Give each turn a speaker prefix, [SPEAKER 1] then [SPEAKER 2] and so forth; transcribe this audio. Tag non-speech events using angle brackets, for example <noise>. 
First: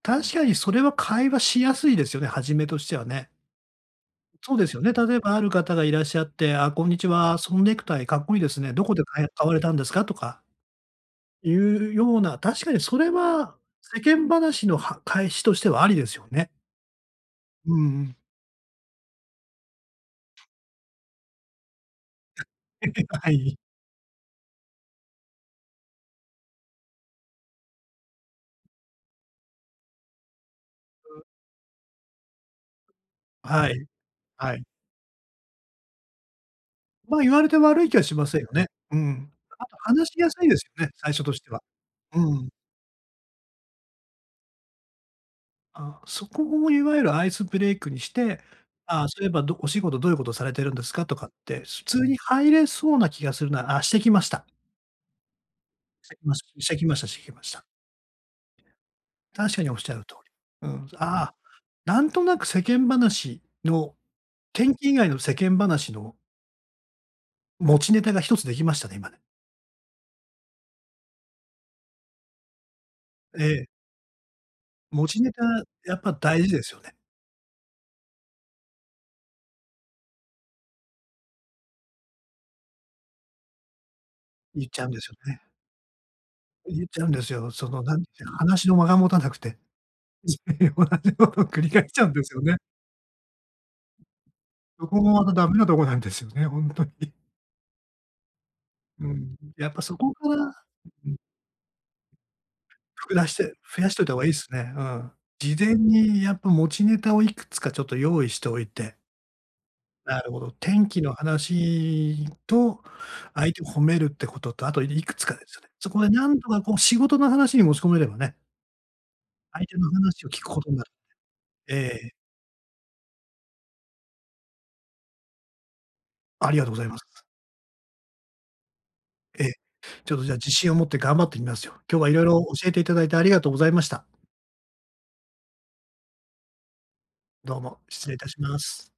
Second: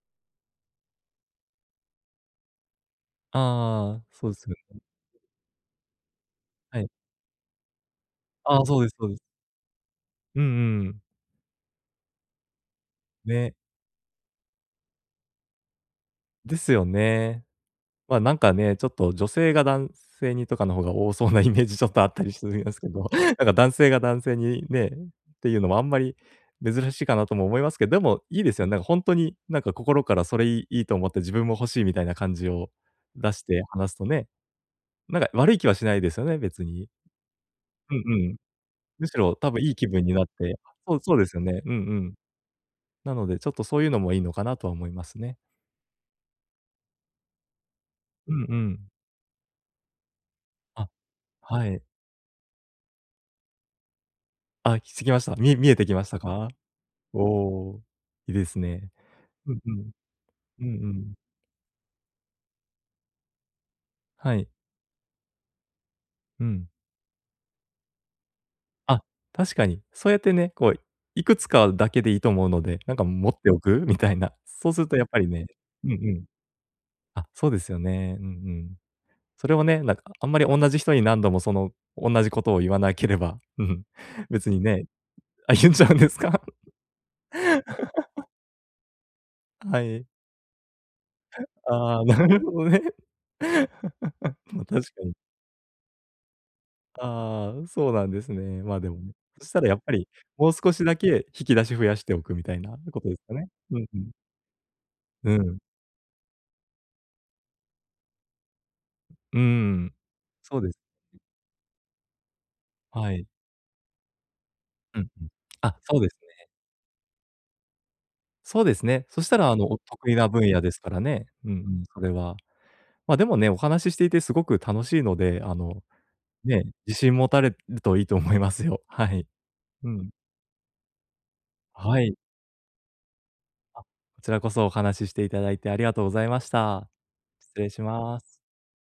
[SPEAKER 1] 確かにそれは会話しやすいですよね、はじめとしてはね。
[SPEAKER 2] ああ、そうです
[SPEAKER 1] そ
[SPEAKER 2] よ
[SPEAKER 1] うです
[SPEAKER 2] ね。
[SPEAKER 1] よね。例えばある方がいらっしゃって、あ、
[SPEAKER 2] は
[SPEAKER 1] こん
[SPEAKER 2] い。
[SPEAKER 1] にちは、そのネクタイ、かっこいいです
[SPEAKER 2] ああ、
[SPEAKER 1] ね。
[SPEAKER 2] そ
[SPEAKER 1] ど
[SPEAKER 2] うで
[SPEAKER 1] こ
[SPEAKER 2] す
[SPEAKER 1] で
[SPEAKER 2] そうです。
[SPEAKER 1] かい買われたんですかとか
[SPEAKER 2] うんうんうん。
[SPEAKER 1] いうような、確かにそれ
[SPEAKER 2] ね。
[SPEAKER 1] は、世間話のは返しとしてはありですよね。
[SPEAKER 2] ですよね。
[SPEAKER 1] うんう
[SPEAKER 2] まあ、
[SPEAKER 1] ん。
[SPEAKER 2] なんかね、ちょっと女性が男性にとかの方が多そうなイメージちょっとあったりし
[SPEAKER 1] <chuckles>
[SPEAKER 2] ますけど、
[SPEAKER 1] は
[SPEAKER 2] なんか
[SPEAKER 1] い。
[SPEAKER 2] 男性が男性にね、ていうのもあんまり珍しいかなとも思いますけど、でもいいですよね。なんか本当になんか心からそれいいいいと思っ
[SPEAKER 1] う
[SPEAKER 2] て
[SPEAKER 1] ん。
[SPEAKER 2] 自分も欲しいみたいな感じを出して
[SPEAKER 1] はい、
[SPEAKER 2] 話すとね。
[SPEAKER 1] はい。
[SPEAKER 2] なんか悪い気はしないですよね、別に。
[SPEAKER 1] ま、言われて悪い
[SPEAKER 2] う
[SPEAKER 1] 気は
[SPEAKER 2] ん
[SPEAKER 1] しま
[SPEAKER 2] うん。
[SPEAKER 1] せんよね。う
[SPEAKER 2] むし
[SPEAKER 1] ん。
[SPEAKER 2] ろ、多分
[SPEAKER 1] あ
[SPEAKER 2] いい
[SPEAKER 1] と
[SPEAKER 2] 気分
[SPEAKER 1] 話
[SPEAKER 2] に
[SPEAKER 1] し
[SPEAKER 2] なっ
[SPEAKER 1] やすいで
[SPEAKER 2] て
[SPEAKER 1] すよね、
[SPEAKER 2] そう、
[SPEAKER 1] 最
[SPEAKER 2] そう
[SPEAKER 1] 初
[SPEAKER 2] で
[SPEAKER 1] と
[SPEAKER 2] す
[SPEAKER 1] し
[SPEAKER 2] よ
[SPEAKER 1] ては。
[SPEAKER 2] ね、うんうん。
[SPEAKER 1] うん。
[SPEAKER 2] なので、ちょっとそういうのもいいのかなとは思いますね。
[SPEAKER 1] あ、そこをいわゆるアイスブレイクにし
[SPEAKER 2] う
[SPEAKER 1] て、
[SPEAKER 2] んうん。
[SPEAKER 1] あ、そういえばどお仕事どういうことされてるんで
[SPEAKER 2] あ、
[SPEAKER 1] すかとかって、
[SPEAKER 2] は
[SPEAKER 1] 普
[SPEAKER 2] い。
[SPEAKER 1] 通に入れそうな気がするな。あ、してきました。
[SPEAKER 2] あ、してきました。み見えてきま
[SPEAKER 1] し
[SPEAKER 2] し
[SPEAKER 1] て
[SPEAKER 2] た
[SPEAKER 1] きまし
[SPEAKER 2] か？
[SPEAKER 1] してきましたして
[SPEAKER 2] お
[SPEAKER 1] きました。
[SPEAKER 2] お、いいですね。う
[SPEAKER 1] 確
[SPEAKER 2] ん
[SPEAKER 1] かに
[SPEAKER 2] う
[SPEAKER 1] おっし
[SPEAKER 2] ん。
[SPEAKER 1] ゃる通
[SPEAKER 2] うん
[SPEAKER 1] り。うん。
[SPEAKER 2] うん。
[SPEAKER 1] ああ、なんとなく世間話の
[SPEAKER 2] はい。
[SPEAKER 1] 天気以外の世間話の
[SPEAKER 2] うん。
[SPEAKER 1] 持ちネタが一つできましたね、
[SPEAKER 2] あ、
[SPEAKER 1] 今ね。
[SPEAKER 2] 確かに。そうやってね、こう、いくつかだけでいいと思うので、なんか持って
[SPEAKER 1] え
[SPEAKER 2] お
[SPEAKER 1] え。
[SPEAKER 2] くみたいな。そうするとやっ
[SPEAKER 1] 持
[SPEAKER 2] ぱ
[SPEAKER 1] ち
[SPEAKER 2] り
[SPEAKER 1] ネタ、
[SPEAKER 2] ね、うん
[SPEAKER 1] や
[SPEAKER 2] う
[SPEAKER 1] っぱ
[SPEAKER 2] ん。
[SPEAKER 1] 大事ですよね。
[SPEAKER 2] あ、そうですよね。うんうん。それをね、なんかあんまりおんなじ人に何度もそのおんなじことを言わなければ、うん、別に
[SPEAKER 1] 言っち
[SPEAKER 2] ね。
[SPEAKER 1] ゃうんですよね。
[SPEAKER 2] あ、言うんちゃうんですか？
[SPEAKER 1] 言っちゃうんですよ。そのなんか、
[SPEAKER 2] <laughs>
[SPEAKER 1] 話の間が持たなくて。
[SPEAKER 2] はい。
[SPEAKER 1] つい同じものを
[SPEAKER 2] <chuckles>
[SPEAKER 1] 繰り返し
[SPEAKER 2] あ
[SPEAKER 1] ちゃ
[SPEAKER 2] あ、
[SPEAKER 1] うんで
[SPEAKER 2] な
[SPEAKER 1] すよ
[SPEAKER 2] る
[SPEAKER 1] ね。
[SPEAKER 2] ほどね。<laughs> まあ、
[SPEAKER 1] そ
[SPEAKER 2] 確
[SPEAKER 1] こ
[SPEAKER 2] か
[SPEAKER 1] も
[SPEAKER 2] に。
[SPEAKER 1] またダメなとこなんですよね、本当に。
[SPEAKER 2] ああ、そうなんですね。まあ、でも
[SPEAKER 1] う
[SPEAKER 2] ね。
[SPEAKER 1] ん、
[SPEAKER 2] そした
[SPEAKER 1] や
[SPEAKER 2] ら
[SPEAKER 1] っ
[SPEAKER 2] や
[SPEAKER 1] ぱ
[SPEAKER 2] っぱ
[SPEAKER 1] そ
[SPEAKER 2] り、
[SPEAKER 1] こから
[SPEAKER 2] も
[SPEAKER 1] う、
[SPEAKER 2] う少しだ
[SPEAKER 1] うん。
[SPEAKER 2] け引き出し増やしておくみたいなこ
[SPEAKER 1] ふ
[SPEAKER 2] と
[SPEAKER 1] く
[SPEAKER 2] です
[SPEAKER 1] だし
[SPEAKER 2] よね。
[SPEAKER 1] て
[SPEAKER 2] う
[SPEAKER 1] 増
[SPEAKER 2] ん
[SPEAKER 1] やし
[SPEAKER 2] う
[SPEAKER 1] ておい
[SPEAKER 2] ん。
[SPEAKER 1] た方がいいですね。うん。
[SPEAKER 2] う
[SPEAKER 1] 事
[SPEAKER 2] ん。
[SPEAKER 1] 前にやっぱ持ちネタをいくつかちょっと用意しておいて。
[SPEAKER 2] うんうん。
[SPEAKER 1] なるほど。
[SPEAKER 2] そうです。
[SPEAKER 1] 天気の話と
[SPEAKER 2] はい。
[SPEAKER 1] 相手を褒めるってことと、あと
[SPEAKER 2] うん
[SPEAKER 1] いく
[SPEAKER 2] う
[SPEAKER 1] つ
[SPEAKER 2] ん。
[SPEAKER 1] かですよね。
[SPEAKER 2] あ、
[SPEAKER 1] そ
[SPEAKER 2] そ
[SPEAKER 1] こ
[SPEAKER 2] う
[SPEAKER 1] で
[SPEAKER 2] です
[SPEAKER 1] 何
[SPEAKER 2] ね。
[SPEAKER 1] とかこう仕事の話に持ち込めればね。
[SPEAKER 2] そうですね。そしたらあ
[SPEAKER 1] 相
[SPEAKER 2] の
[SPEAKER 1] 手
[SPEAKER 2] お
[SPEAKER 1] の
[SPEAKER 2] 得意
[SPEAKER 1] 話
[SPEAKER 2] な
[SPEAKER 1] を聞く
[SPEAKER 2] 分
[SPEAKER 1] こ
[SPEAKER 2] 野
[SPEAKER 1] と
[SPEAKER 2] で
[SPEAKER 1] に
[SPEAKER 2] す
[SPEAKER 1] な
[SPEAKER 2] か
[SPEAKER 1] る。
[SPEAKER 2] らね。うんう
[SPEAKER 1] え
[SPEAKER 2] ん、それ
[SPEAKER 1] え。
[SPEAKER 2] は。まあ、でもね、お話ししていてすごく楽しいので、あの、
[SPEAKER 1] ありが
[SPEAKER 2] ね、
[SPEAKER 1] とうござい
[SPEAKER 2] 自
[SPEAKER 1] ま
[SPEAKER 2] 信
[SPEAKER 1] す。
[SPEAKER 2] 持たれるといいと思いますよ。はい。
[SPEAKER 1] え、
[SPEAKER 2] うん。
[SPEAKER 1] ちょっとじゃ自信を持って頑張ってみますよ。今
[SPEAKER 2] は
[SPEAKER 1] 日は
[SPEAKER 2] い。
[SPEAKER 1] 色々教えていただいてありがとうござい
[SPEAKER 2] あ、
[SPEAKER 1] ま
[SPEAKER 2] こ
[SPEAKER 1] した。
[SPEAKER 2] ちらこそお話ししていただいてありがとうございました。失
[SPEAKER 1] どう
[SPEAKER 2] 礼
[SPEAKER 1] も
[SPEAKER 2] し
[SPEAKER 1] 失礼い
[SPEAKER 2] ま
[SPEAKER 1] た
[SPEAKER 2] す。
[SPEAKER 1] します。